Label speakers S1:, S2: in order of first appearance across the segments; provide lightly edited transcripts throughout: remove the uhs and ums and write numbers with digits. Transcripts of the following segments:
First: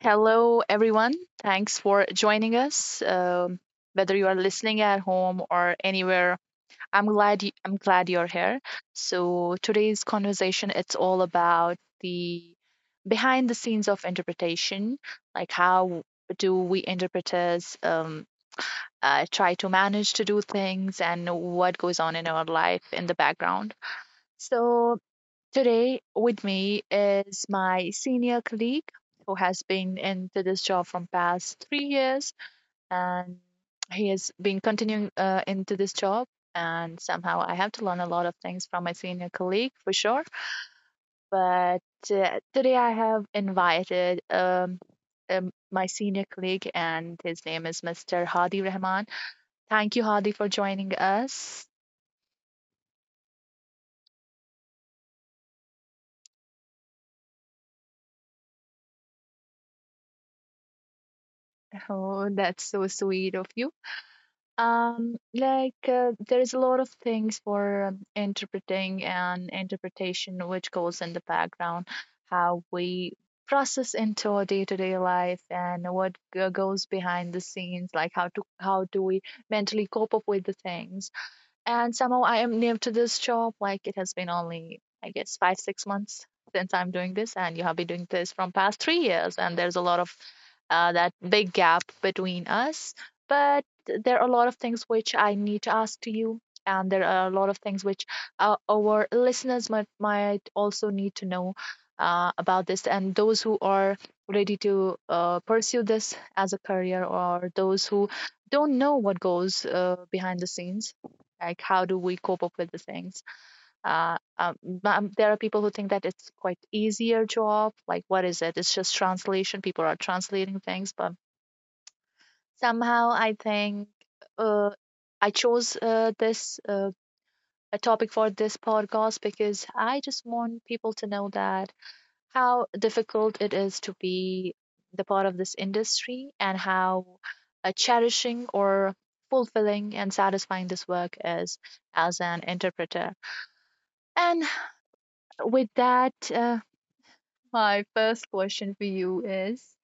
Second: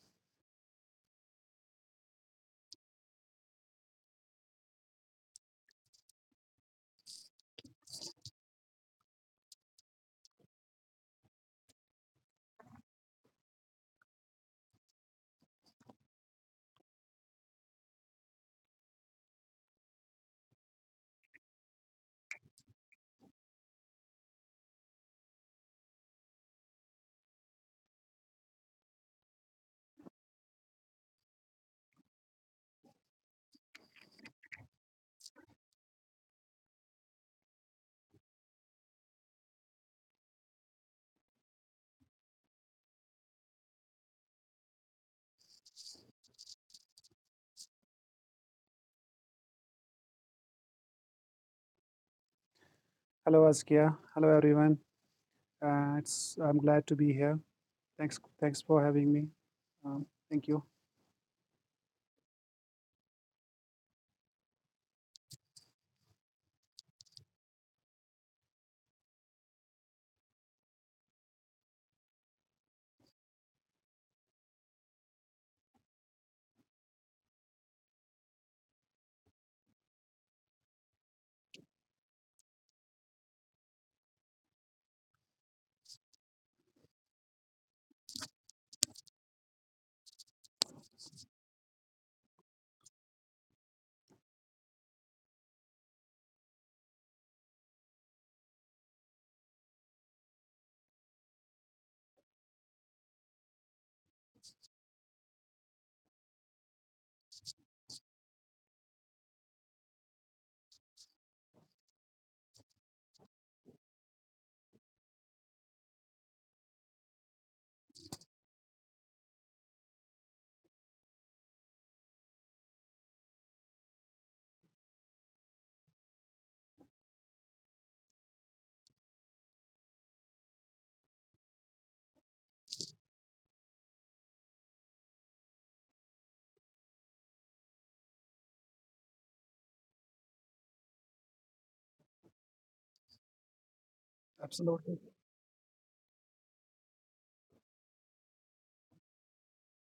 S1: Hello, everyone. Thanks for joining us. Whether you are listening at home or anywhere, I'm glad you're here. So today's conversation it's all about the behind the scenes of interpretation, like how do we interpreters try to manage to do things and what goes on in our life in the background. So today, with me is my senior colleague who has been into this job from past 3 years, and he has been continuing into this job. And somehow, I have to learn a lot of things from my senior colleague for sure. But today, I have invited my senior colleague, and his name is Mr. Hadi Rahman. Thank you, Hadi, for joining us.
S2: Hello, Askia. Hello, everyone. It's I'm glad to be here. Thanks for having me. Um, thank you.
S1: Oh, that's so sweet of you. Like there is a lot of things for interpreting and interpretation which goes in the background, how we process into our day-to-day life and what goes behind the scenes, like how do we mentally cope up with the things. And somehow I am new to this job. Like it has been only, I guess, five, 6 months since I'm doing this, and you have been doing this from past 3 years, and there's a lot of that big gap between us. But there are a lot of things which I need to ask to you, and there are a lot of things which our listeners might also need to know about this, and those who are ready to pursue this as a career, or those who don't know what goes behind the scenes, like how do we cope up with these things. uh, um, there are people who think that it's quite easier job, like what is it, it's just translation, people are translating things, but somehow I think uh, I chose this a topic for this podcast because I just want people to know that how difficult it is to be the part of this industry and how cherishing or fulfilling and satisfying this work is as an interpreter. And
S2: Absolutely.
S1: with that, my first question for you is,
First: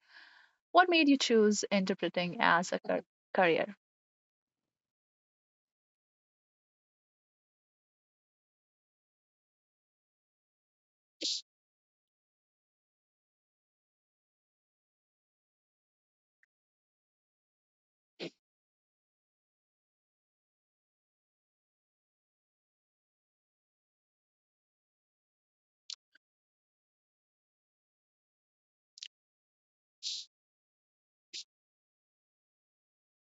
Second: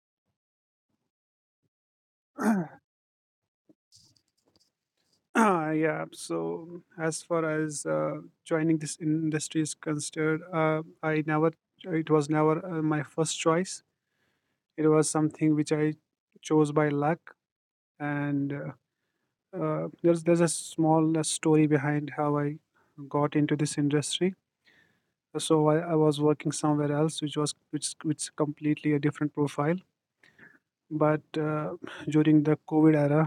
S1: what made you choose interpreting as a career?
S2: Yeah. So as far as joining this industry is concerned, I never. It was never my first choice. It was something which I chose by luck, and there's a small story behind how I got into this industry. So I was working somewhere else, which was which completely a different profile, but during the COVID era,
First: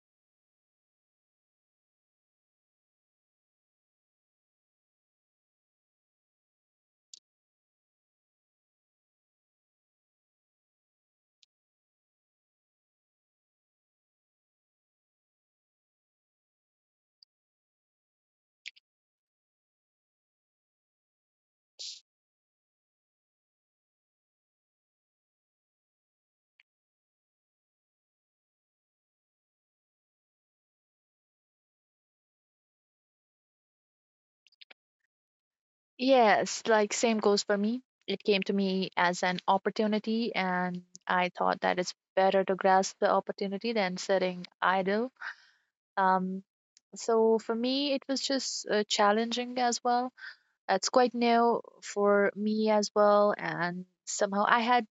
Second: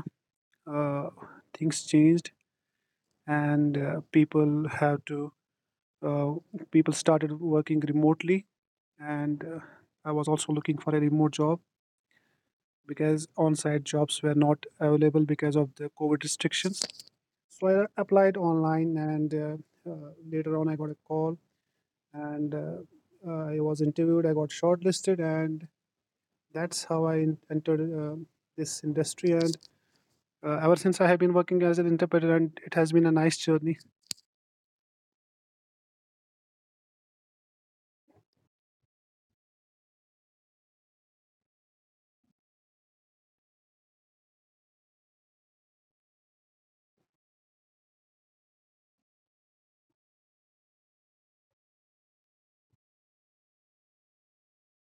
S2: uh, things changed, and people have to uh, people started working remotely. And I was also looking for a remote job because on-site jobs were not available because of the COVID restrictions. So I applied online, and later on I got a call, and I was interviewed, I got shortlisted, and that's how I entered this industry. And ever since I have been working as an interpreter, and it has been a nice journey.
S1: Yes, like same goes for me. It came to me as an opportunity, and I thought that it's better to grasp the opportunity than sitting idle. Um, so for me, it was just challenging as well. It's quite new for me as well, and somehow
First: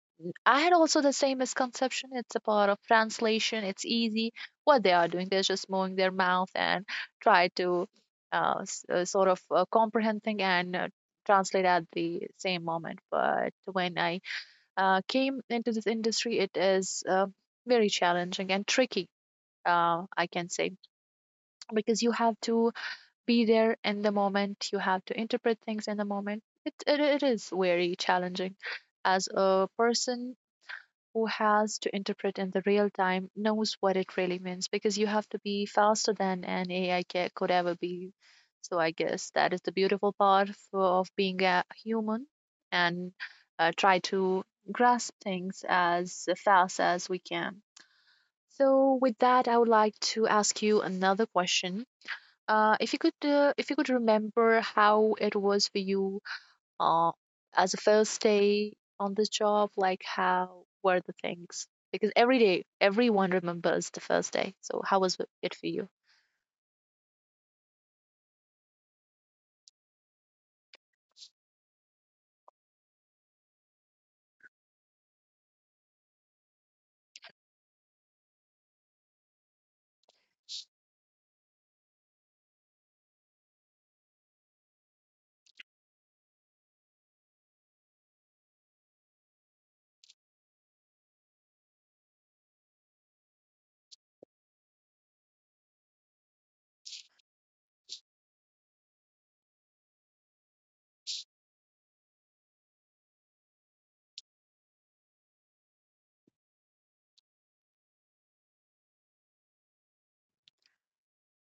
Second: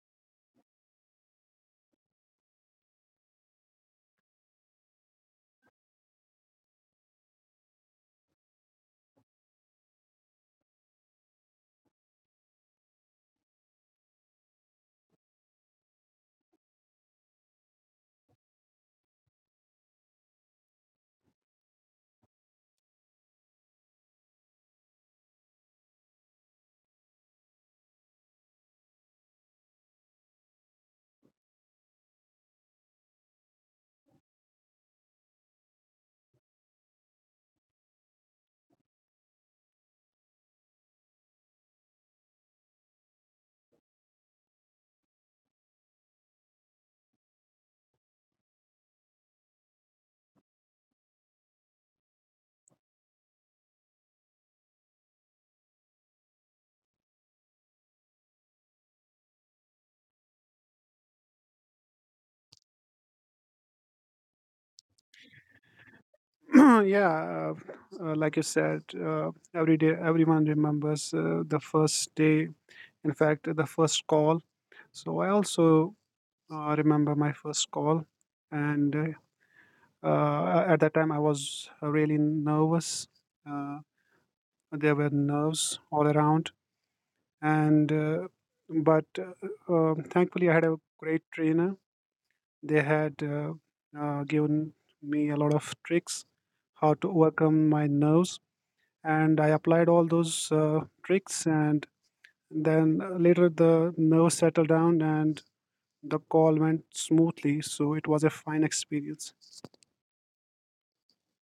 S1: I had also the same misconception. It's a part of translation. It's easy. What they are doing, they're just moving their mouth and try to sort of comprehend thing and translate at the same moment. But when I came into this industry, it is very challenging and tricky. I can say because you have to be there in the moment. You have to interpret things in the moment. It is very challenging as a person who has to interpret in the real time knows what it really means because you have to be faster than an AI could ever be. So I guess that is the beautiful part of being a human and try to grasp things as fast as we can. So, with that, I would like to ask you another question. If you could remember how it was for you, uh, as a first day on the job, like how were the things? Because every day, everyone remembers the first day. So how was it for you?
S2: Yeah. Like you said, every day everyone remembers the first day. In fact, the first call. So I also remember my first call, and at that time I was really nervous. Uh, there were nerves all around, and but thankfully I had a great trainer. They had given me a lot of tricks how to overcome my nerves, and I applied all those tricks. And then later the nerves settled down, and the call went smoothly. So it was a fine experience.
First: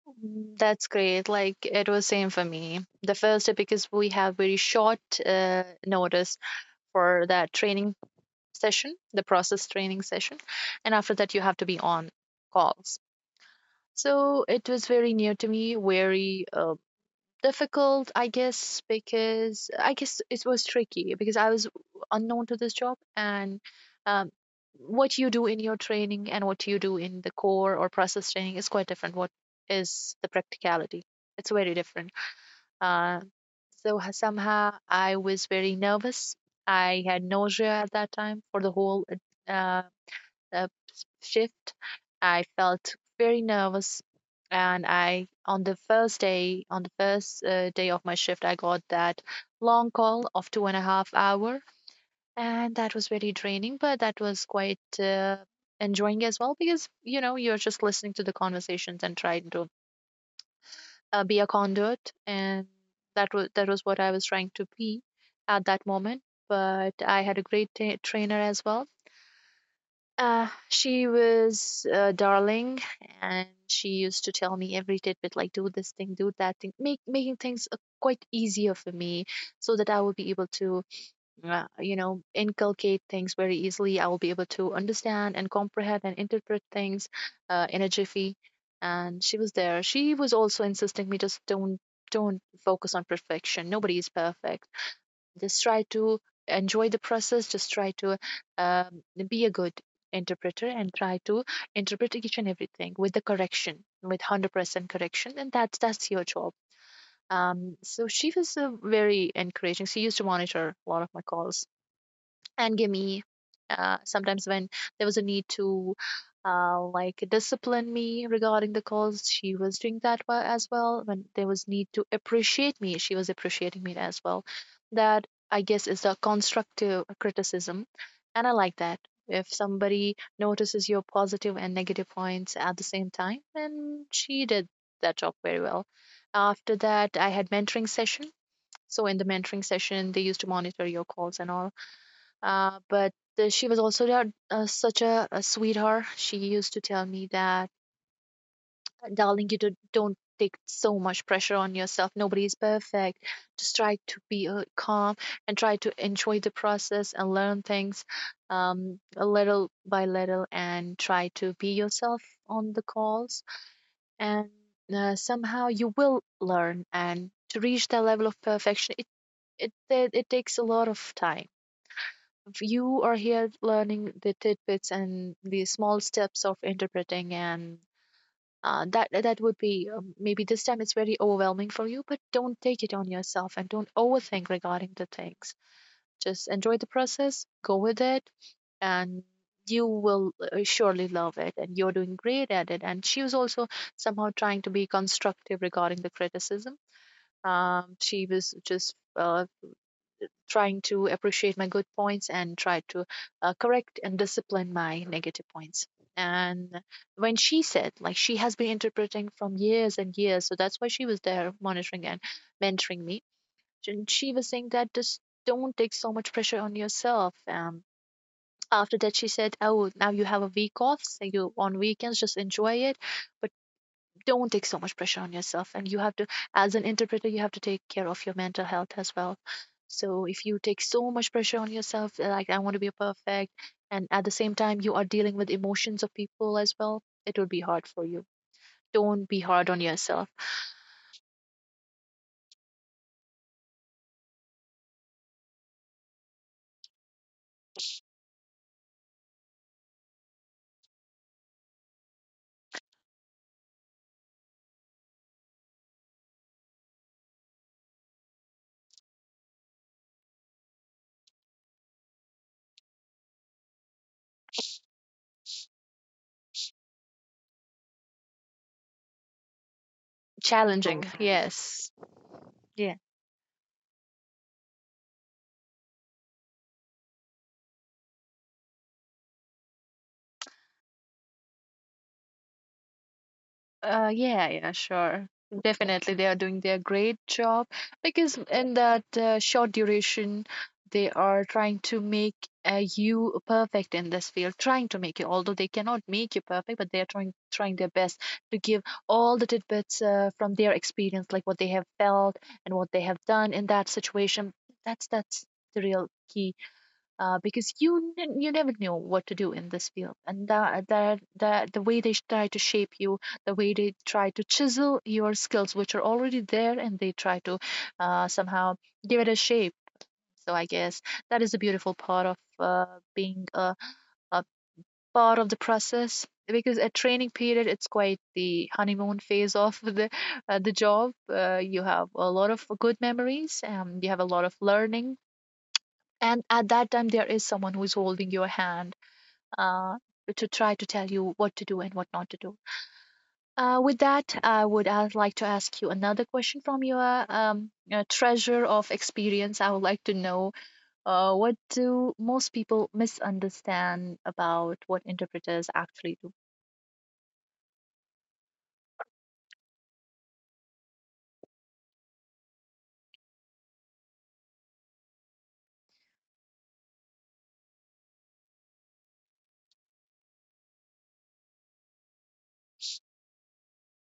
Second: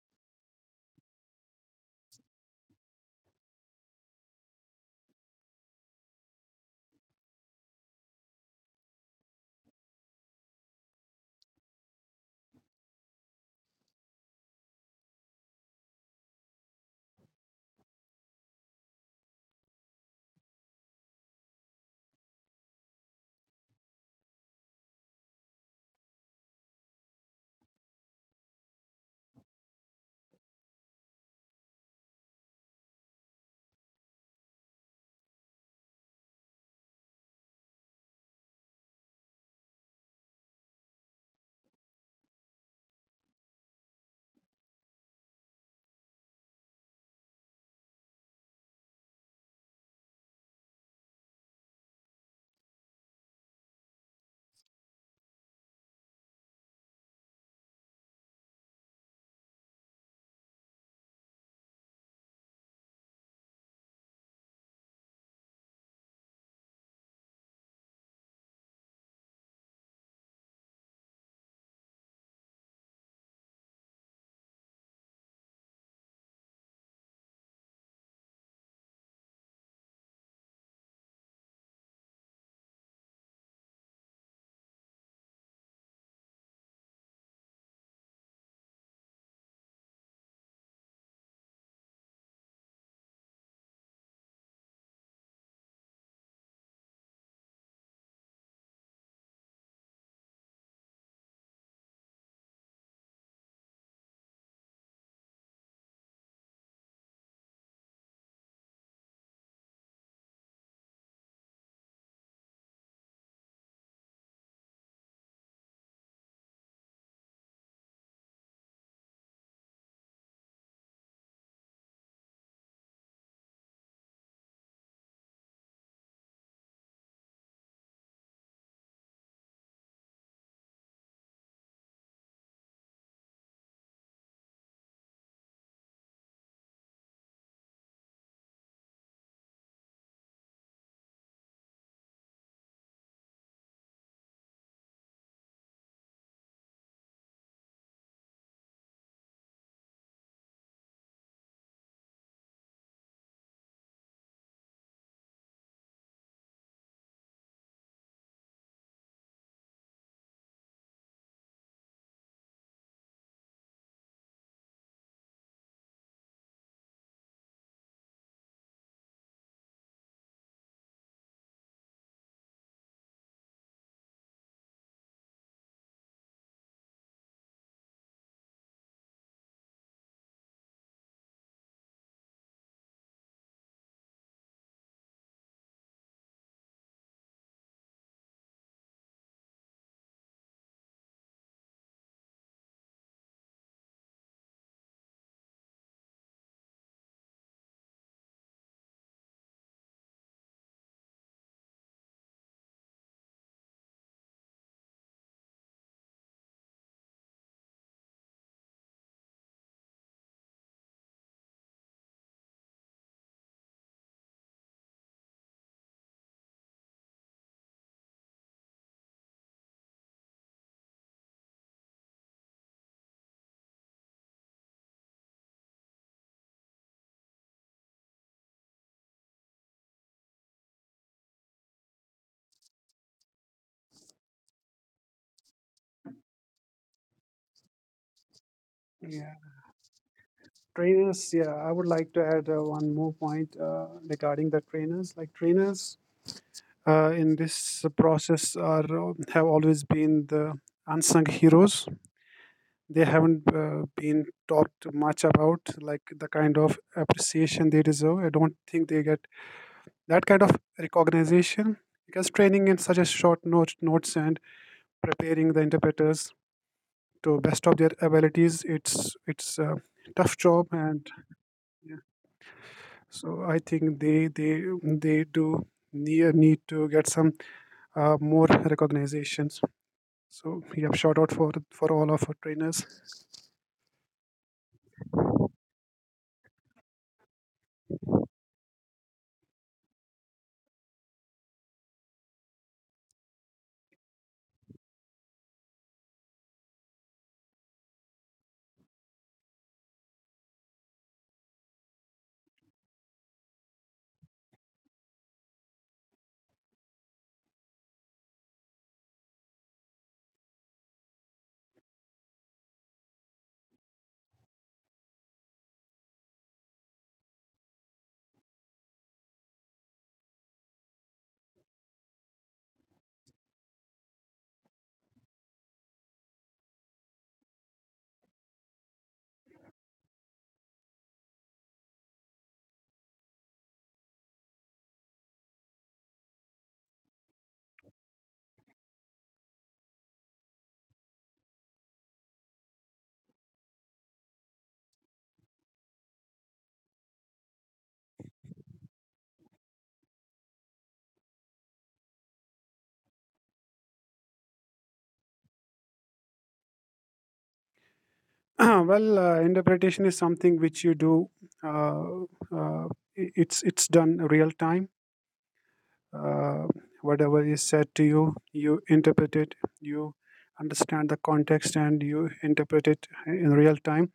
S1: Mm, that's great. Like it was same for me. The first day, because we have very short notice for that training session, the process training session, and after that you have to be on calls. So it was very new to me, very difficult, I guess, because I guess it was tricky because I was unknown to this job. And um, what you do in your training and what you do in the core or process training is quite different. What is the practicality, it's very different. Uh, so h- Somehow I was very nervous. I had nausea at that time for the whole uh, the shift. I felt very nervous, and I on the first day, on the first day of my shift, I got that long call of two and a half hour, and that was very draining, but that was quite enjoying as well because, you know, you're just listening to the conversations and trying to be a conduit, and that was what I was trying to be at that moment. But I had a great ta trainer as well. She was darling, and she used to tell me every tidbit, like do this thing, do that thing, make making things quite easier for me, so that I will be able to, you know, inculcate things very easily. I will be able to understand and comprehend and interpret things in a jiffy. And she was there. She was also insisting me, just don't focus on perfection. Nobody is perfect, just try to enjoy the process. Just try to um, be a good interpreter and try to interpret each and everything with the correction, with 100% correction. And That's your job. So she was very encouraging. She used to monitor a lot of my calls and give me sometimes when there was a need to like discipline me regarding the calls, she was doing that as well. When there was need to appreciate me, she was appreciating me as well. That, I guess, is the constructive criticism, and I like that. If somebody notices your positive and negative points at the same time, and she did that job very well. After that, I had mentoring session. So in the mentoring session, they used to monitor your calls and all. But She was also a sweetheart. She used to tell me that, Darling, you don't take so much pressure on yourself. Nobody is perfect. Just try to be calm and try to enjoy the process and learn things a little by little and try to be yourself on the calls. And somehow you will learn. And to reach that level of perfection, it takes a lot of time. If you are here learning the tidbits and the small steps of interpreting, and that would be, maybe this time it's very overwhelming for you, but don't take it on yourself and don't overthink regarding the things. Just enjoy the process, go with it, and you will surely love it, and you're doing great at it." And she was also somehow trying to be constructive regarding the criticism. She was just trying to appreciate my good points and try to correct and discipline my negative points. And when she said, like, she has been interpreting from years and years, so that's why she was there monitoring and mentoring me. And she was saying that just don't take so much pressure on yourself. After that, she said, "Oh, now you have a week off, so you on weekends just enjoy it. But don't take so much pressure on yourself, and you have to, as an interpreter, you have to take care of your mental health as well. So if you take so much pressure on yourself, like I want to be perfect, and at the same time you are dealing with emotions of people as well, it will be hard for you. Don't
S2: Yeah,
S1: be hard on yourself."
S2: trainers. Yeah, I would like to add one more point regarding the trainers. Like trainers, in this process, are have always been the unsung heroes. They haven't been talked much about, like the kind of appreciation they deserve. I don't think they get that kind of recognition, because training in such a short notes and preparing the interpreters to best of their abilities, it's a tough job,
S1: Challenging,
S2: and
S1: yes,
S2: yeah.
S1: yeah.
S2: So I think they do need to get some more recognitions. So yeah, shout out for all of our trainers.
S1: Yeah, yeah, sure. Definitely, they are doing their great job, because in that short duration, they are trying to make you perfect in this field, trying to make you, although they cannot make you perfect, but they are trying, trying their best to give all the tidbits from their experience, like what they have felt and what they have done in that situation. That's the real key, because you never know what to do in this field, and that the way they try to shape you, the way they try to chisel your skills which are already there, and they try to somehow give it a shape. So I guess that is a beautiful part of being a part of the process, because a training period, it's quite the honeymoon phase of the job. You have a lot of good memories, you have a lot of learning, and at that time there is someone who is holding your hand uh, to try to tell you what to do and what not to do. With that, I like to ask you another question from your treasure of experience. I would like to know, what do most people misunderstand about what interpreters actually do?
S2: Well, interpretation is something which you do. Uh, uh, it's done real time. uh, Whatever is said to you, you interpret it. You understand the context and you interpret it in real time.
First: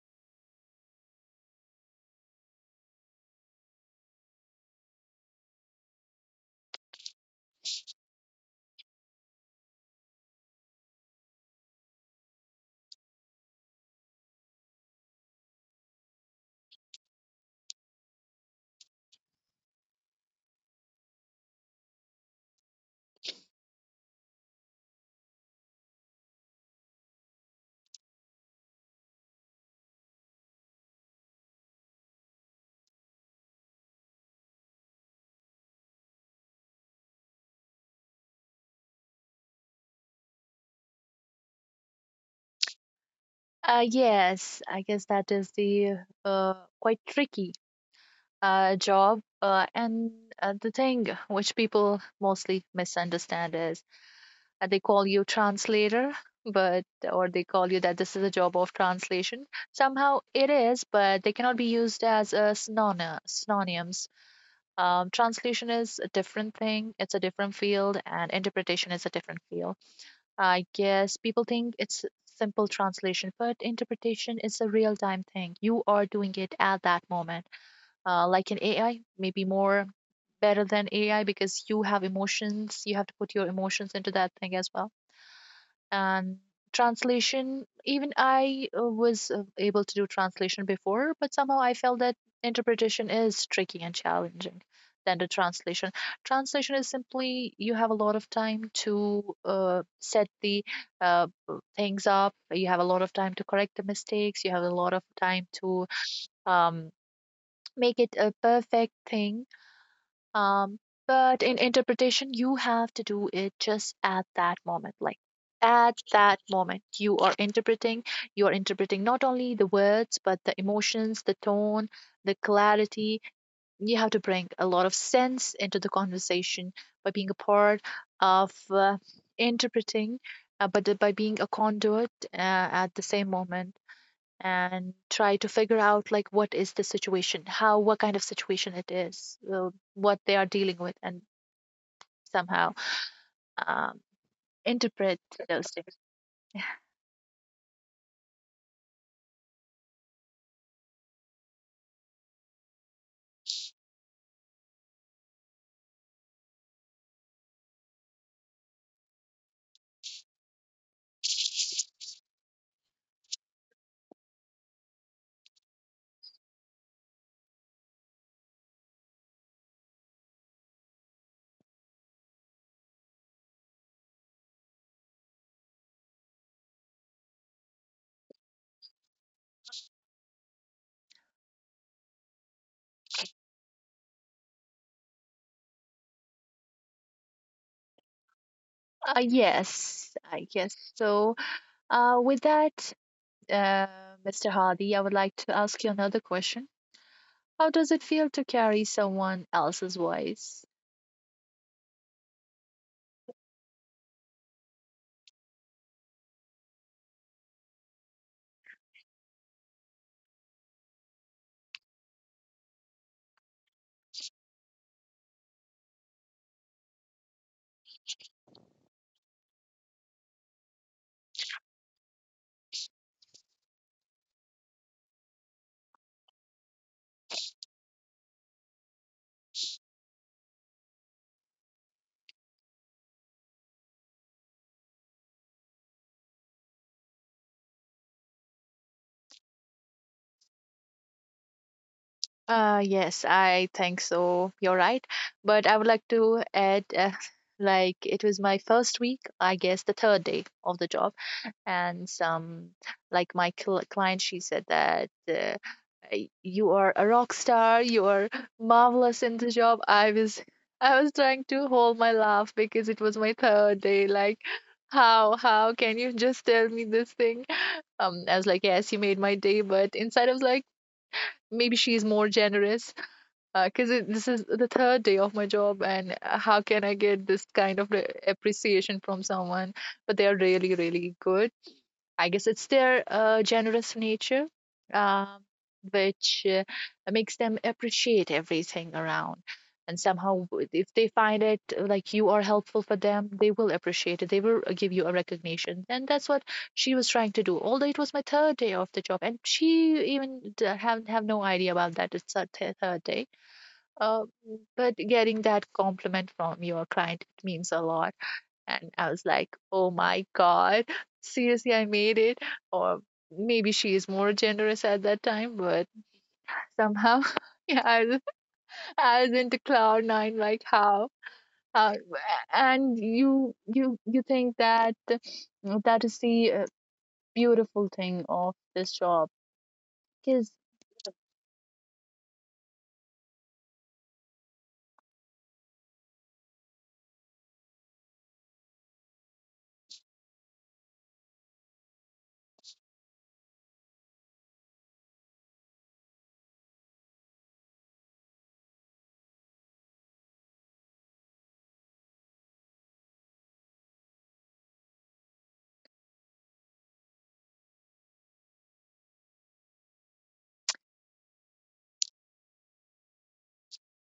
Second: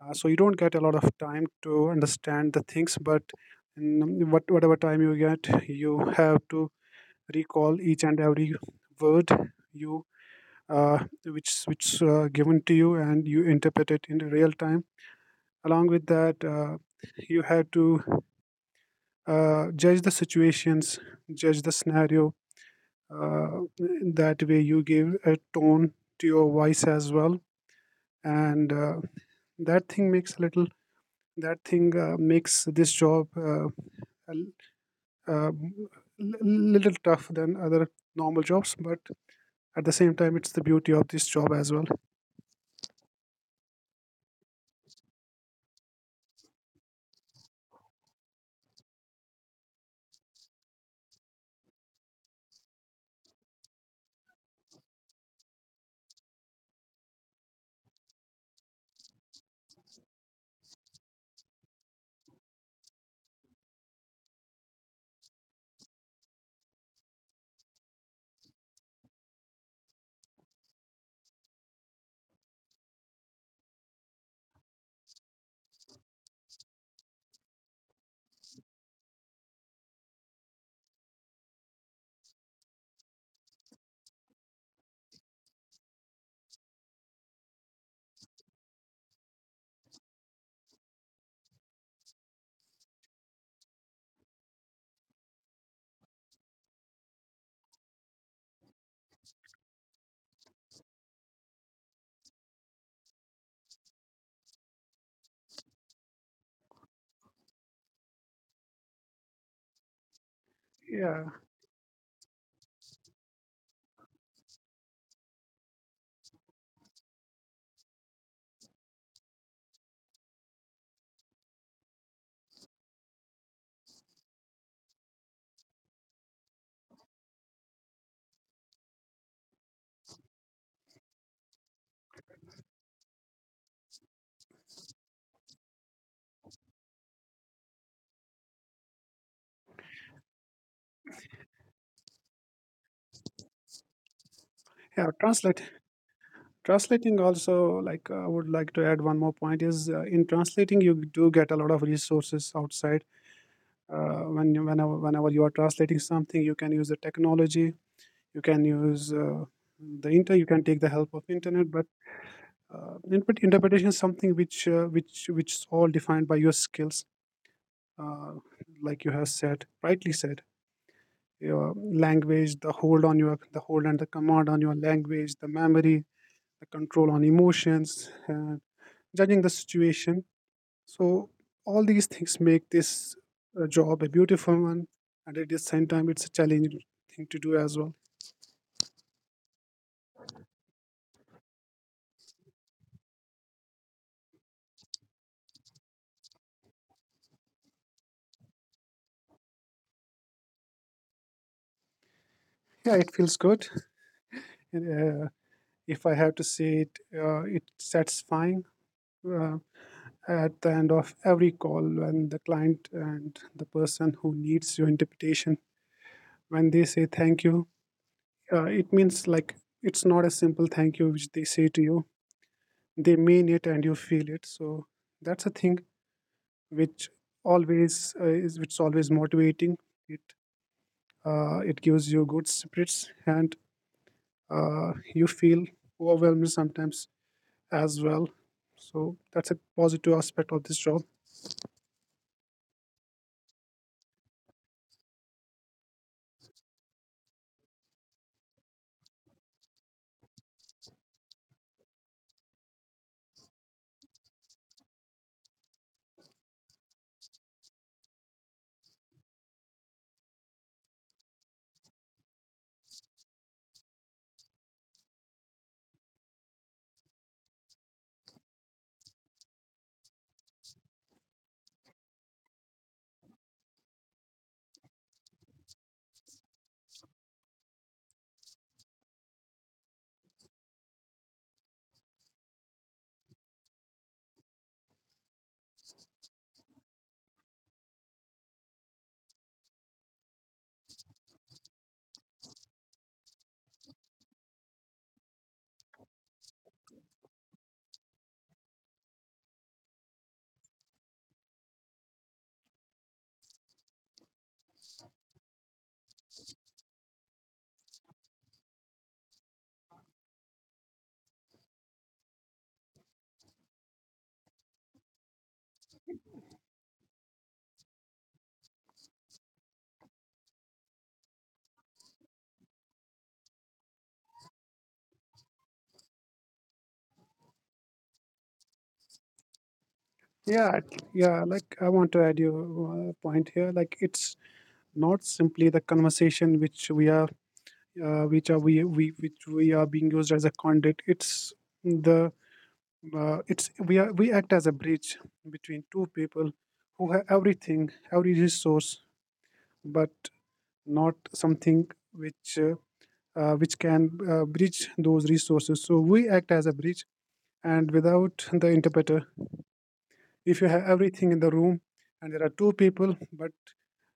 S2: So you don't get a lot of time to understand the things, but in whatever time you get, you have to recall each and every word you uh, which given to you, and you interpret it in real time. Along with that, you have to judge the situations, judge the scenario. uh, that way you give a tone to your voice as well. And that thing makes a little that thing makes this job uh, a l- um, l- little tough than other normal jobs, but at the same time it's the beauty of this job as well.
S1: Yes, I guess that is the uh, quite tricky job. And The thing which people mostly misunderstand is, they call you translator, but, or they call you that this is a job of translation. Somehow it is, but they cannot be used as a synonyms. Translation is a different thing, it's a different field, and interpretation is a different field. I guess people think it's simple translation, but interpretation is a real-time thing, you are doing it at that moment, like an AI. Maybe more better than AI because you have emotions, you have to put your emotions into that thing as well. And translation, even I was able to do translation before, but somehow I felt that interpretation is tricky and challenging than the translation. Translation is simply you have a lot of time to set the uh, things up, you have a lot of time to correct the mistakes, you have a lot of time to um, make it a perfect thing. um,
S2: Yeah,
S1: but in interpretation, you have to do it just at that moment. Like at that moment, you are interpreting. You are interpreting not only the words, but the emotions, the tone, the clarity. You have to bring a lot of sense into the conversation by being a part of interpreting, but by being a conduit at the same moment, and try to figure out like what is the situation, how, what kind of situation it is, what they are dealing with, and somehow um,
S2: yeah.
S1: interpret
S2: translate
S1: those things.
S2: translating also, like, I would like to add one more point is, in translating you do get a lot of resources outside. Whenever you are translating something, you can use the technology. You can use... the inter you can take the help of internet. But interpretation is something which which is all defined by your skills, uh, like you have said, rightly said. Your language, the hold and the command on your language, the memory, the control on emotions, judging the situation. So all these things make this job a beautiful one, and at the same time it's a challenging thing to do as well.
S1: Yes, I guess so. With that, uh, Mr. Hardy, I would like to ask you another question. How does it feel to carry someone else's voice?
S2: Yeah, it feels good. uh, If I have to say it, it's satisfying. uh, at the end of every call, when the client and the person who needs your interpretation, when they say thank you, it means, like, it's not a simple thank you which they say to you. They mean it, and you feel it. So that's a thing which always is which always motivating. It it gives you good spirits, and you feel overwhelmed sometimes as well. So that's a positive aspect of this job.
S1: Yes, I think so, you're right. But I would like to add, like it was my first week, I guess the third day of the job, and some, like my client, she said that, You are a rock star, you are marvelous in the job." I was, I was trying to hold my laugh, because it was my third day. Like how can you just tell me this thing? I was like, yes, you made my day, but inside I was like, maybe she's more generous, because it this is the third day of my job. And how can I get this kind of appreciation from someone? But they are really, really good. I guess it's their generous nature, um, which makes them appreciate everything around. And somehow, if they find it like you are helpful for them, they will appreciate it. They will give you a recognition. And that's what she was trying to do. Although it was my third day of the job, and she even have no idea about that, it's her third day. Uh, but getting that compliment from your client means a lot, and I was like, oh my God, seriously, I made it. Or maybe she is more generous at that time, but somehow, yeah, I was into cloud nine, like how? Uh, and you think that that is the beautiful thing of this job because,
S2: Yeah, yeah. Like, I want to add you a point here. Like, it's not simply the conversation which we are, which are we which we are being used as a conduit. It's the it's we are we act as a bridge between two people who have everything, every resource, but not something which which can bridge those resources. So we act as a bridge, and without the interpreter, if you have everything in the room and there are two people but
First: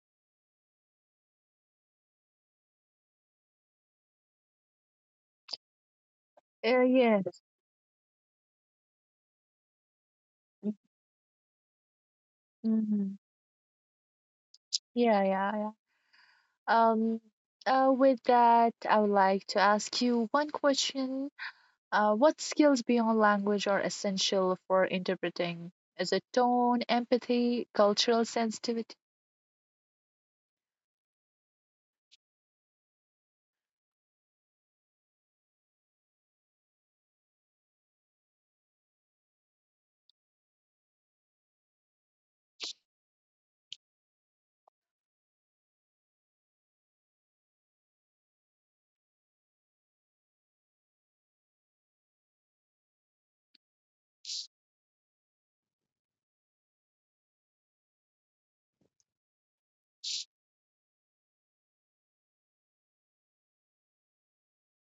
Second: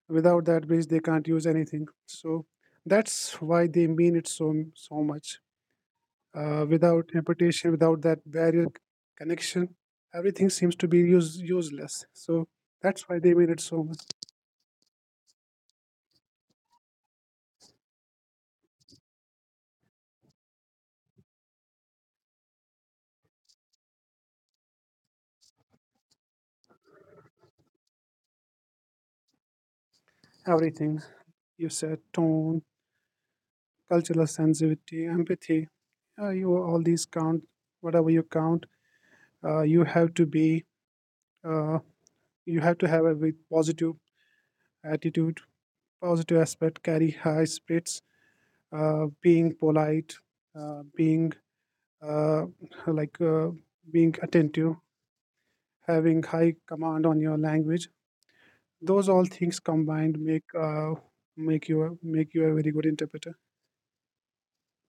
S2: without that bridge they can't use anything, so that's why they mean it so much,
S1: uh,
S2: without
S1: yes
S2: amputation, without that barrier, connection, everything seems to be useless, so that's
S1: hmm
S2: why they mean it so much.
S1: yeah, yeah, yeah. um with that, I would like to ask you one question. What skills beyond language are essential for interpreting? Is it tone, empathy, cultural sensitivity?
S2: Everything you said: tone, cultural sensitivity, empathy. You All these count, whatever you count. uh, you have to be uh, you have to have a with positive attitude, positive aspect, carry high spirits, being polite, uh, being uh, like uh, being attentive, having high command on your language. Those all things combined make you a very good interpreter.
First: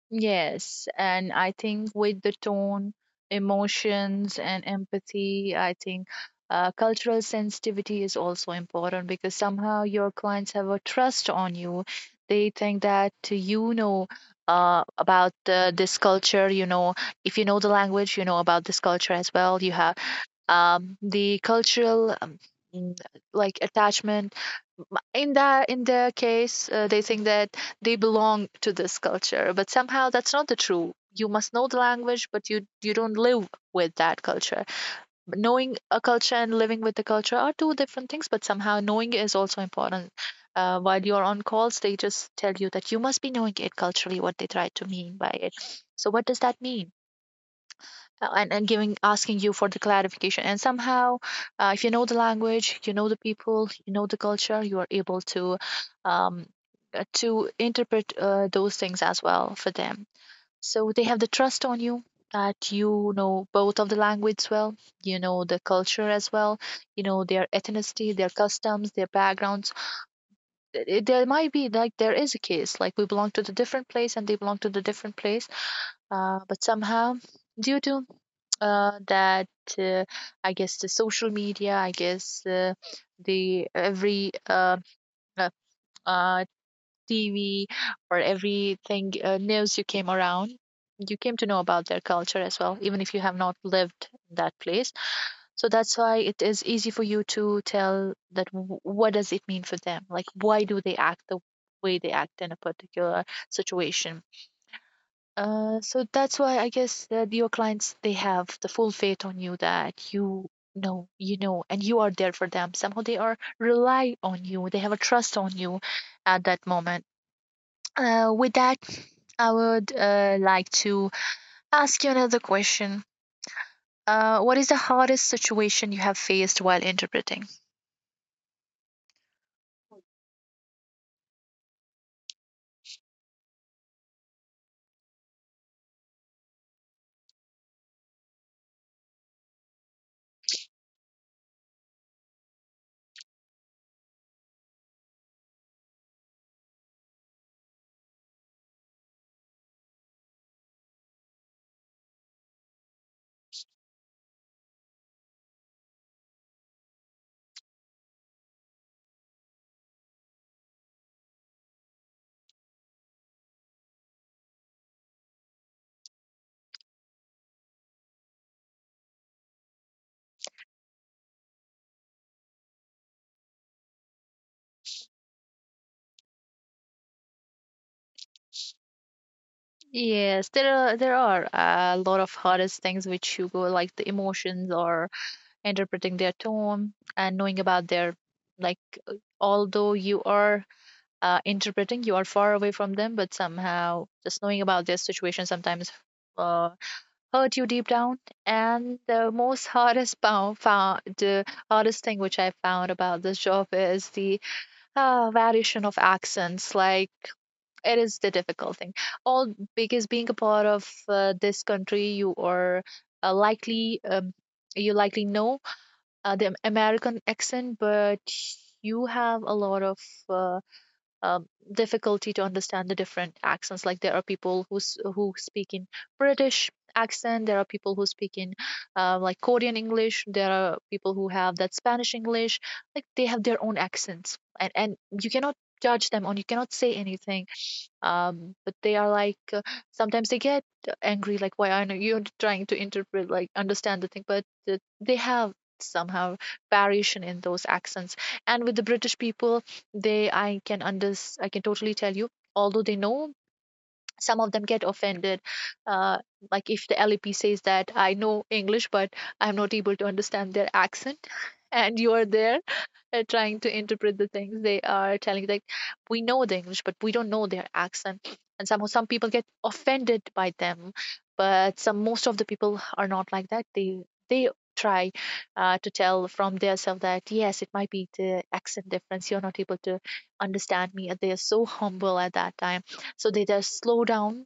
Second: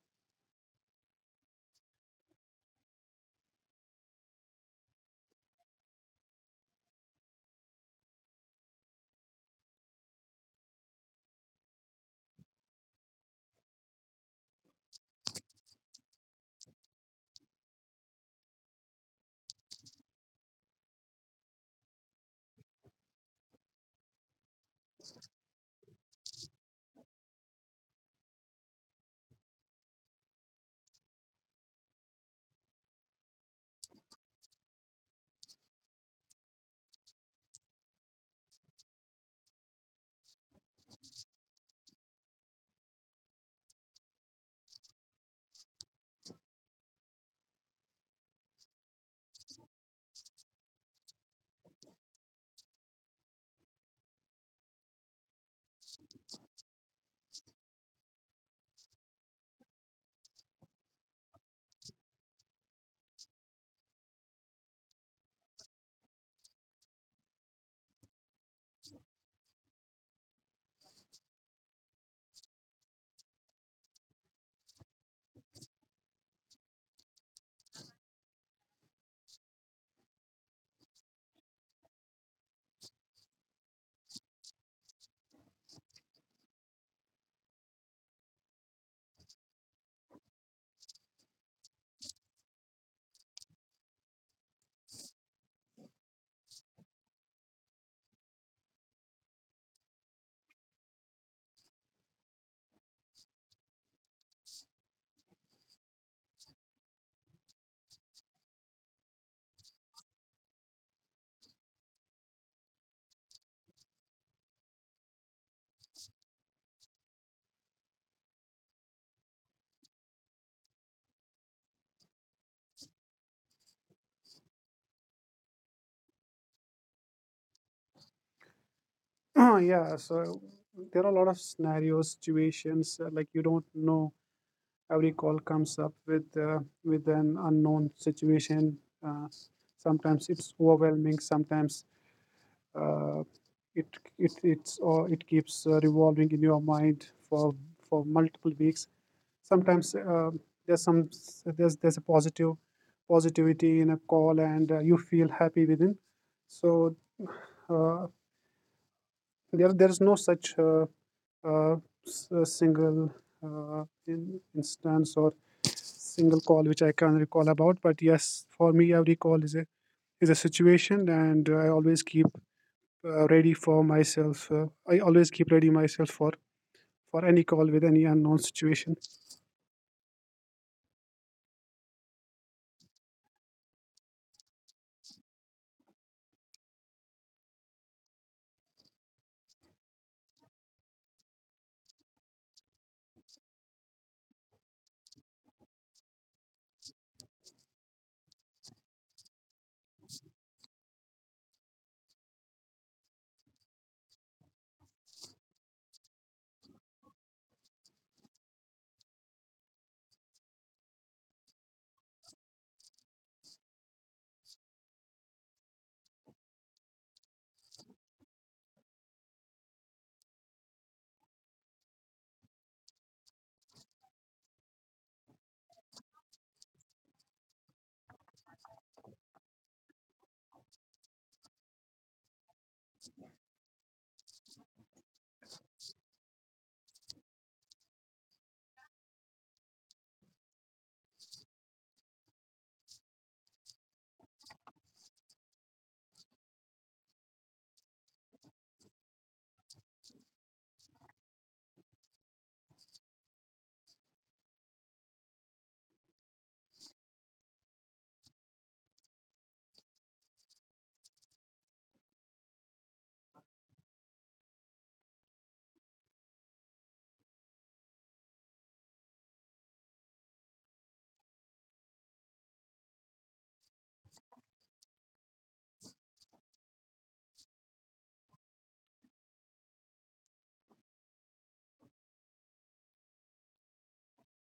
S1: Yes, and I think with the tone, emotions, and empathy, I think cultural sensitivity is also important, because somehow your clients have a trust on you. They think that you know about this culture. You know, if you know the language, you know about this culture as well. You have the cultural mm, like attachment. m- in that in their case, they think that they belong to this culture, but somehow that's not the true. You must know the language, but you don't live with that culture. But knowing a culture and living with the culture are two different things, but somehow knowing is also important. While you're on calls, they just tell you that you must be knowing it culturally, what they try to mean by it. So what does that mean? And giving, asking you for the clarification, and somehow, if you know the language, you know the people, you know the culture, you are able um, to interpret those things as well for them. So they have the trust on you, that you know both of the language well, you know the culture as well, you know their ethnicity, their customs, their backgrounds. There might be like, there is a case, like we belong to the different place and they belong to the different place. But somehow, due to that uh, I guess the social media, I guess the every uh, uh, TV or everything, news, you came around, you came to know about their culture as well, even if you have not lived in that place. So that's why it is easy for you to tell that, what does it mean for them? Like, why do they act the way they act in a particular situation? So that's why I guess that your clients, they have the full faith on you that you know, and you are there for them. Somehow they are rely on you. They have a trust on you at that moment. With that, I would like to ask you another question. What is the hardest situation you have faced while interpreting?
S2: Yeah, so there are a lot of scenarios, situations, like you don't know. Every call comes up with with an unknown situation. Uh, Sometimes it's overwhelming. Sometimes, uh, it it it's or it keeps revolving in your mind for multiple weeks. Sometimes, there's some there's a positive positivity in a call, and you feel happy within. So uh, there is no such uh, single in instance or single call which I can't recall about. But yes, for me, every call is a situation, and I always keep ready for myself. I always keep ready myself for any call with any unknown situation.
S1: Yes, there are, there are a lot of hardest things which you go, like the emotions or interpreting their tone and knowing about their, like, although you are interpreting, you are far away from them, but somehow just knowing about their situation sometimes uh, hurt you deep down. And the most hardest found, found the hardest thing which I found about this job is the variation of accents. Like it is the difficult thing. All because being a part of this country, you are likely you likely know the American accent, but you have a lot of uh, um, difficulty to understand the different accents. Like there are people who who speak in British accent, there are people who speak in like Korean English, there are people who have that Spanish English. Like they have their own accents, and you cannot judge them, and you cannot say anything. But they are like, sometimes they get angry, like why aren't you trying to interpret, like understand the thing? But they have somehow variation in those accents. And with the British people, they, I can totally tell you, although they know, some of them get offended, uh, like if the LEP says that I know English, but I'm not able to understand their accent, and you are there trying to interpret the things they are telling you, like, we know the English, but we don't know their accent. And somehow some people get offended by them, but some, most of the people are not like that. They try to tell from their self that, yes, it might be the accent difference, you're not able to understand me. They are so humble at that time, so they just slow down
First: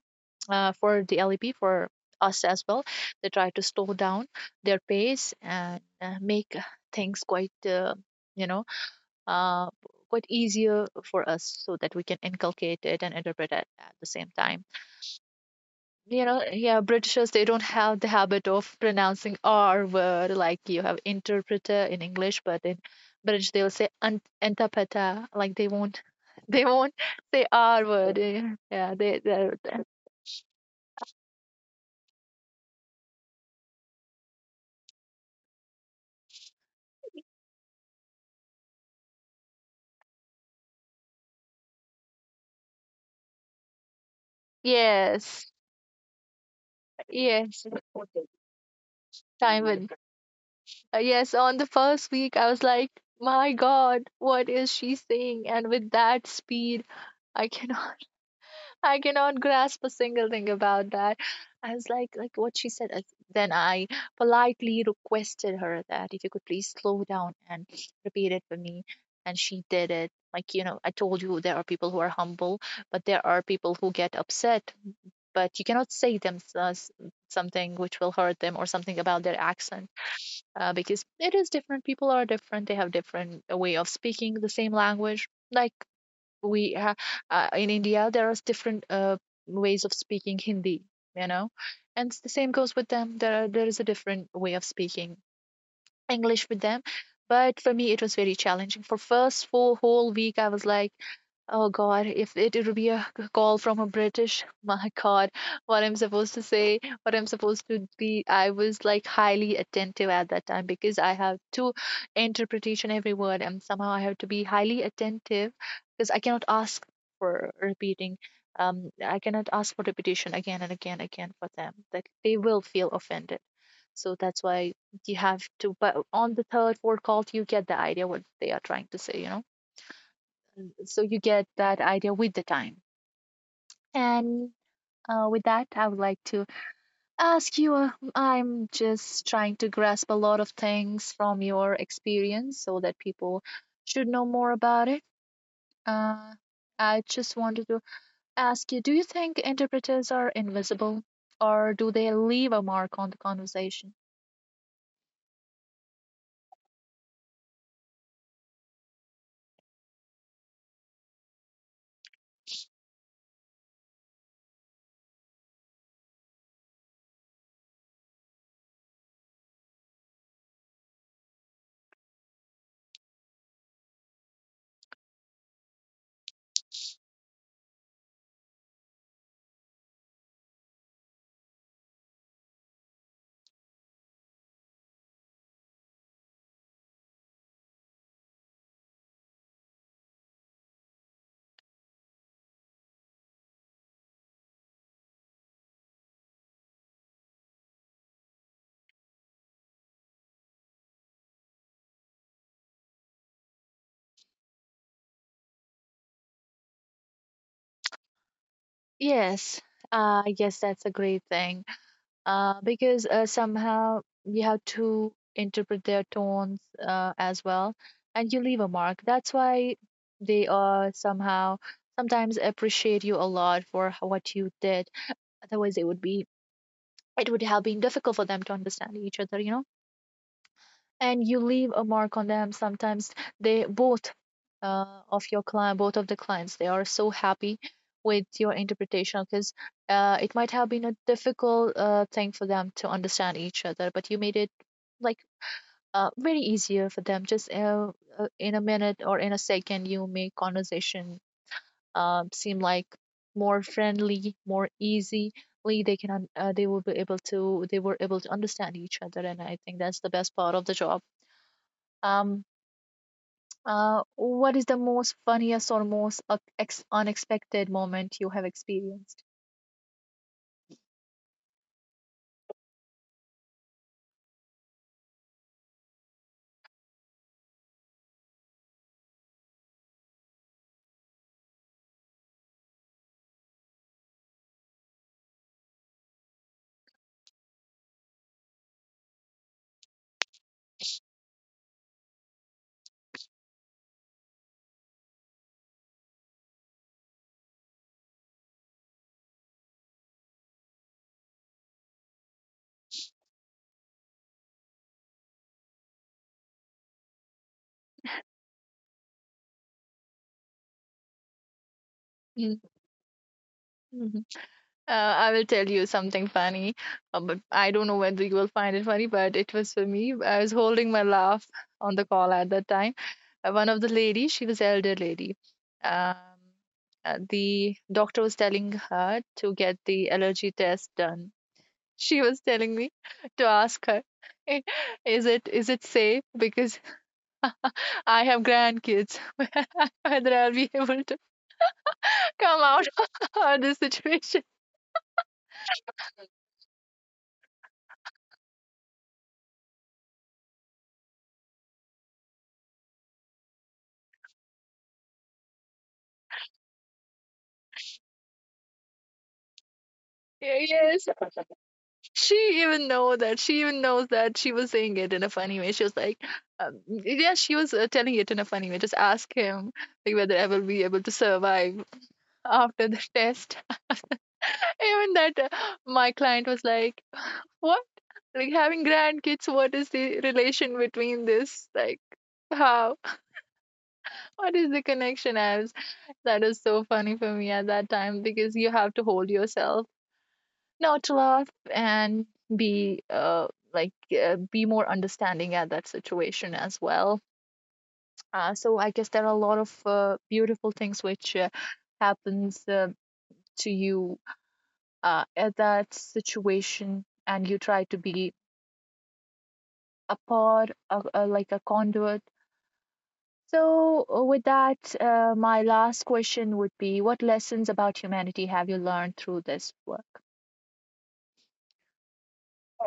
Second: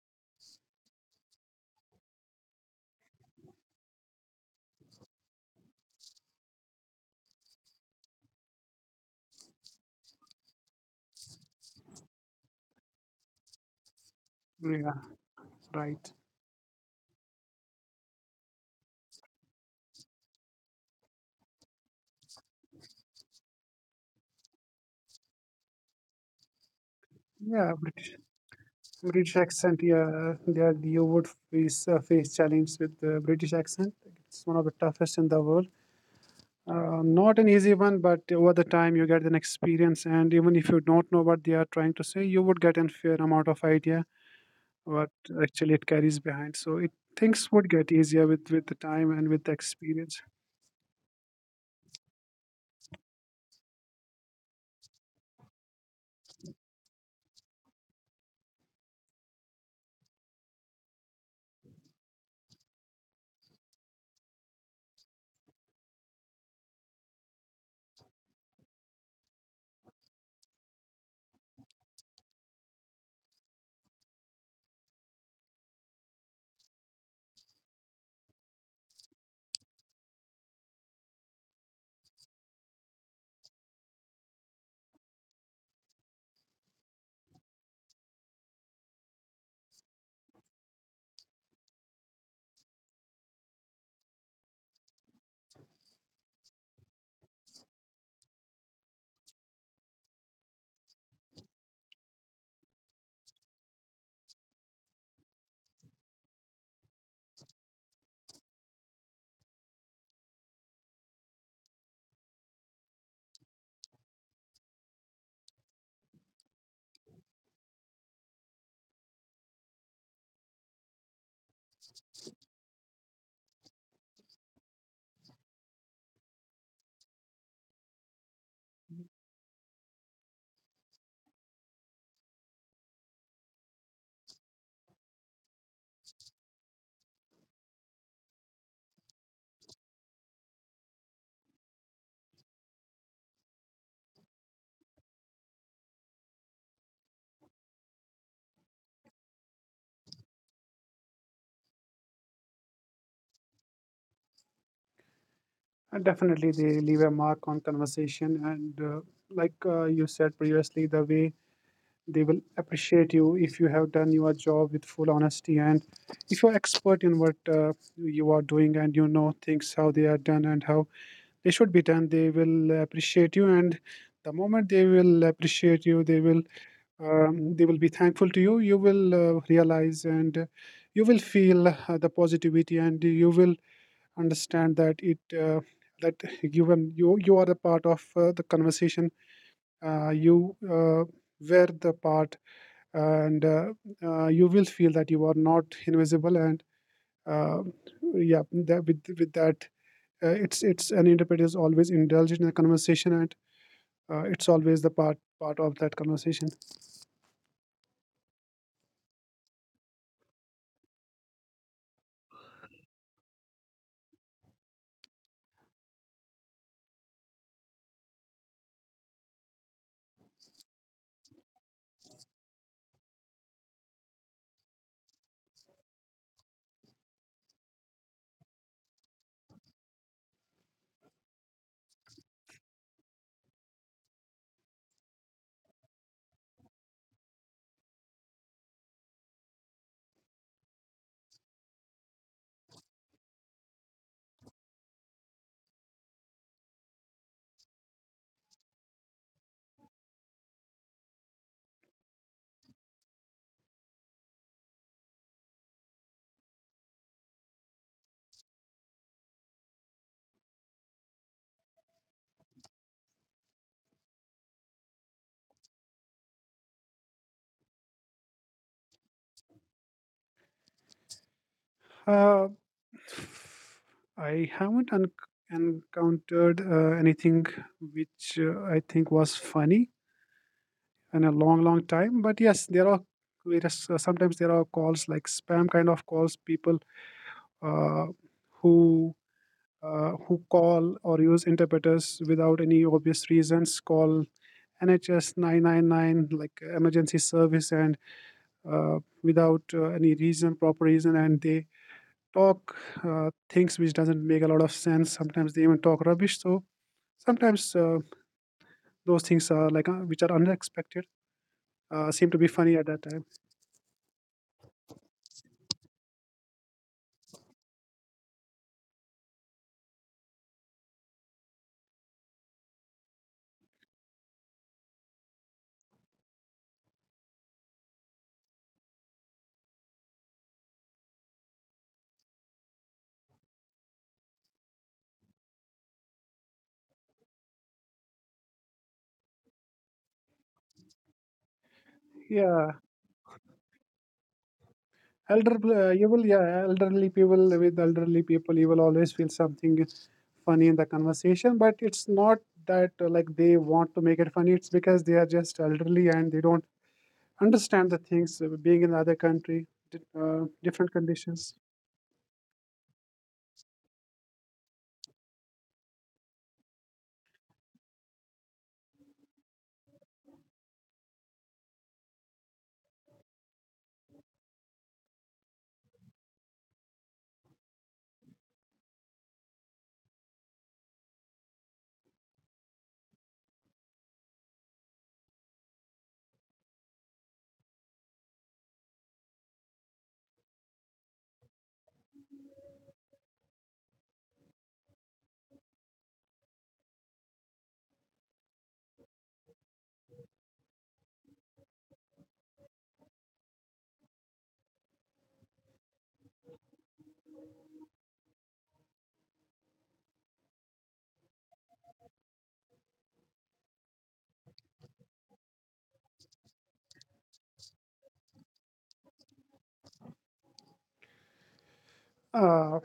S1: for the LEP, for us as well, they try to slow down their pace, and make things quite you know uh, quite easier for us so that we can inculcate it and interpret it at the same time.
S2: Yeah, right.
S1: You know, yeah, Britishers, they don't have the habit of pronouncing R word. Like you have interpreter in English, but in British, they'll say "ant- interpreter," like they won't they won't say
S2: Yeah,
S1: R
S2: British
S1: word. Yeah, yeah, they,
S2: British
S1: they.
S2: accent. Yeah, yeah, you would face face challenge with the British accent. It's one of the toughest in the world. Not an easy one, but over the time you get an experience, and even if you don't know what they are trying to say, you would get a fair amount of idea what
S1: Yes,
S2: actually it carries behind. So it things
S1: yes,
S2: would get easier with the time and with the
S1: time with.
S2: experience.
S1: Yes, on the first week, I was like, my God, what is she saying? And with that speed, I cannot, I cannot grasp a single thing about that. I was like what she said, like, then I politely requested her that if you could please slow down and repeat it for me. And she did it. Like, you know, I told you there are people who are humble, but there are people who get upset. But you cannot say them something which will hurt them or something about their accent, because it is different. People are different. They have different way of speaking the same language. We ha- in India, there are different ways of speaking Hindi, you know, and the same goes with them. There is a different way of speaking English with them. But for me, it was very challenging. For first four whole week, I was like, oh God, if it would be a call from a British, my God, what I'm supposed to say, what I'm supposed to be. I was like highly attentive at that time because I have to interpret each and every word, and somehow I have to be highly attentive because I cannot ask for repeating. I cannot ask for repetition again and again again for them. That they will feel offended. So that's why you have to. But on the third, fourth call, you get the idea what they are trying to say, so you get that idea with the time. And with that, I would like to ask you. I'm just trying to grasp a lot of things from your experience so that people should know more about it. Uh, I just wanted to ask you, do you think interpreters are invisible or do they leave a mark on the conversation?
S2: And definitely, they leave a mark on conversation. And like, you said previously, the way they will appreciate you if you have done your job with full honesty, and if you're expert in what you are doing and you know things how they are done and how they should be done, they will appreciate you. And the moment they will appreciate you, they will be thankful to you. You will realize, and you will feel the positivity, and you will understand that, it that given you are a part of the conversation. You were the part, and you will feel that you are not invisible. And uh, yeah, that with that, it's an interpreter is always indulged in the conversation, and it's always the part of that conversation.
S1: Yes, yes, that's a great thing because somehow you have to interpret their tones as well, and you leave a mark. That's why they are somehow sometimes appreciate you a lot for what you did. Otherwise, it would have been difficult for them to understand each other, and you leave a mark on them. Sometimes they both, of your client both of the clients, they are so happy with your interpretation because it might have been a difficult thing for them to understand each other, but you made it like very easier for them. Just In a minute or in a second you make conversation seem like more friendly, more easily they can they were able to understand each other, and I think that's the best part of the job. um what is the most funniest or most unexpected moment you have experienced?
S2: Uh, I haven't encountered anything which, I think, was funny in a long, long time. But yes, there are sometimes there are calls like spam kind of calls, people, uh, who who call or use interpreters without any obvious reasons, call NHS 999 like emergency service, and without any reason, proper reason, and they talk things which doesn't make a lot of sense. Sometimes they even talk rubbish. So sometimes, those things are which are unexpected, seem to be funny at that time.
S1: Mm-hmm. I will tell you something funny, but I don't know whether you will find it funny, but it was for me. I was holding my laugh on the call at that time. One of the ladies, she was elder lady. Um, the doctor was telling her to get the allergy test done. She was telling me to ask her, is it safe? Because I have grandkids. Whether I'll be able to come
S2: Yeah.
S1: out of this situation.
S2: Elderly people, with elderly people, you will always feel something funny in the conversation, but it's not that, like, they want to make it funny, it's because they are just elderly and they don't understand the things, being in the other country, different
S1: Yes.
S2: conditions.
S1: She even know that. She even knows that she was saying it in a funny way. She was like, yeah, she was telling it in a funny way. Just ask him like whether I will be able to survive after the test. Even that my client was like, what? Like having grandkids, what is the relation between this? Like, how? What is the connection? I was— that is so funny for me at that time because you have to hold yourself not to laugh and be be more understanding at that situation as well. So I guess there are a lot of beautiful things which happens to you at that situation, and you try to be a part of, like, a conduit. So with that, my last question would be: what lessons about humanity have you learned through this work?
S2: uh,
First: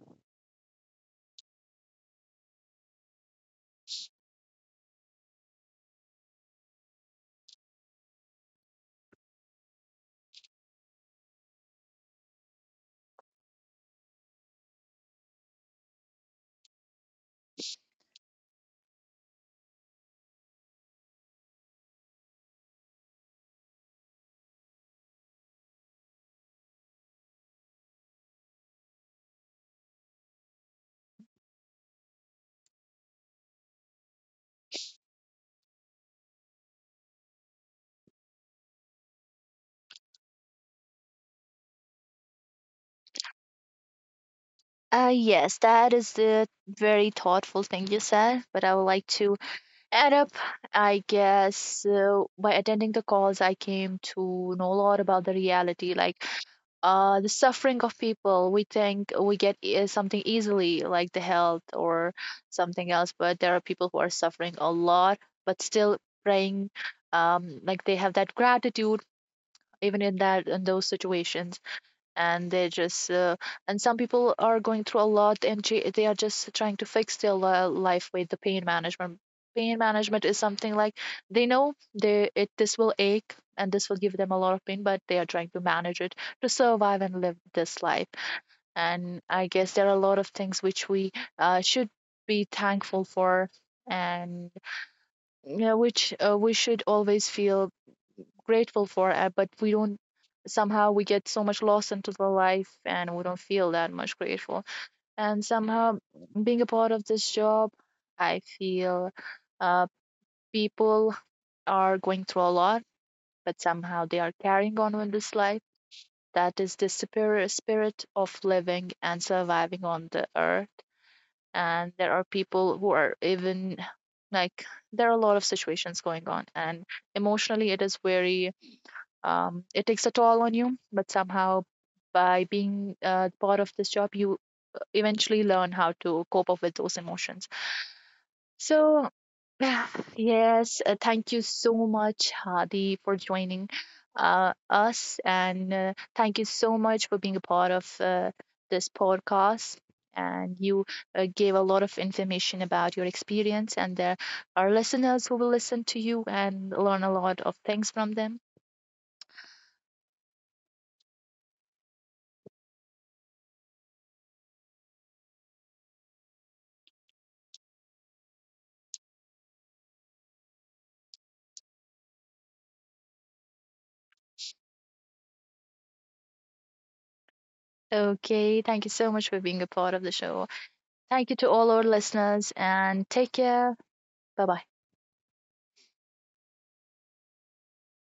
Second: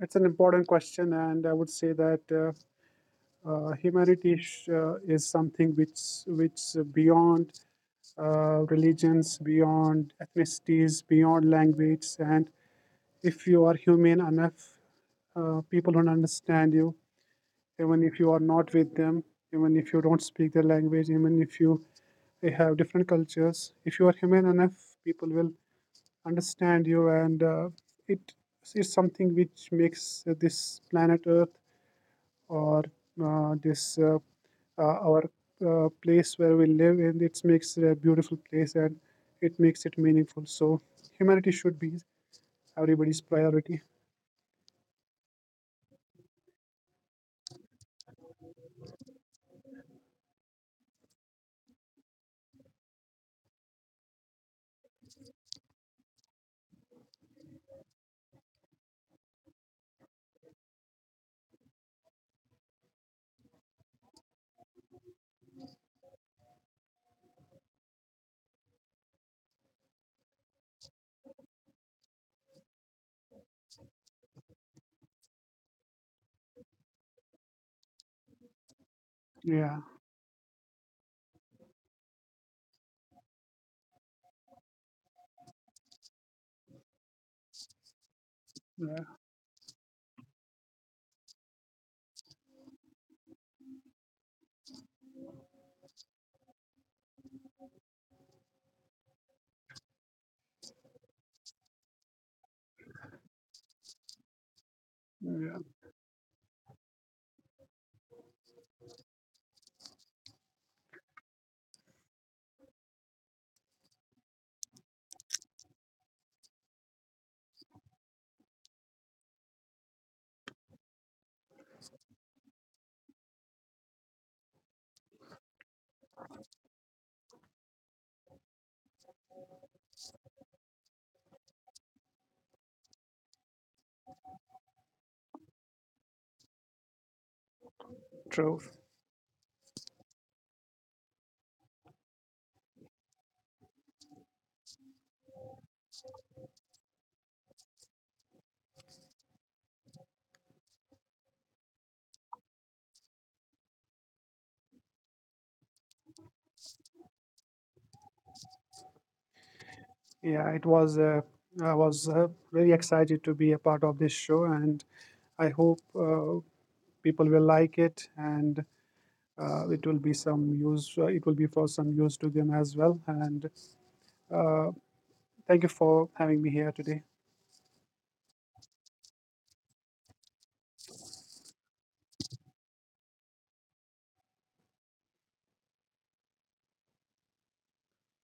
S2: it's an important question, and I would say that humanity is something which, beyond religions, beyond ethnicities, beyond language, and if you are humane enough, people will understand you, even if you are not with them, even if you don't speak their language, even if you they have different cultures. If you are humane enough, people will understand you, and it is something which makes this planet Earth, or this our place where we live, and it makes it a beautiful place, and it makes it meaningful. So humanity should be everybody's priority.
S1: Yes, that is the very thoughtful thing you said, but I would like to add up, I guess, by attending the calls, I came to know a lot about the reality, like the suffering of people. We think we get something easily, like the health or something else, but there are people who are suffering a lot, but still praying, like they have that gratitude even in that in those situations, and they just and some people are going through a lot, and they are just trying to fix their life with the pain management.
S2: Yeah,
S1: Pain management is something like, they know they— it this will ache and this will give them a lot of pain, but they are trying to manage it to survive and live this life.
S2: yeah,
S1: And I guess there are a lot of things which we should be thankful for, and, which we should always feel grateful for it, but we don't. Somehow we get so much lost into the life and we don't feel that much grateful. And
S2: yeah,
S1: somehow being a part of this job, I feel uh, people are going through a lot, but somehow they are carrying on with this life. That is the superior spirit of living and surviving on the earth. And there are people who are even, like, there are a lot of situations going on, and emotionally, it is very it takes a toll on you, but somehow by being part of this job you eventually learn how to cope up with those emotions,
S2: true.
S1: so yes, thank you so much, Hadi, for joining us, and thank you so much for being a part of this podcast, and you gave a lot of information about your experience, and there are listeners who will listen to you and learn a lot of things from them.
S2: Yeah, it was I was very excited to be a part of this show, and I hope people will like it, and it will be for some use to them as well. And uh, thank you for having me here today.
S1: Okay, thank you so much for being a part of the show. Thank you to all our listeners, and take care. Bye bye.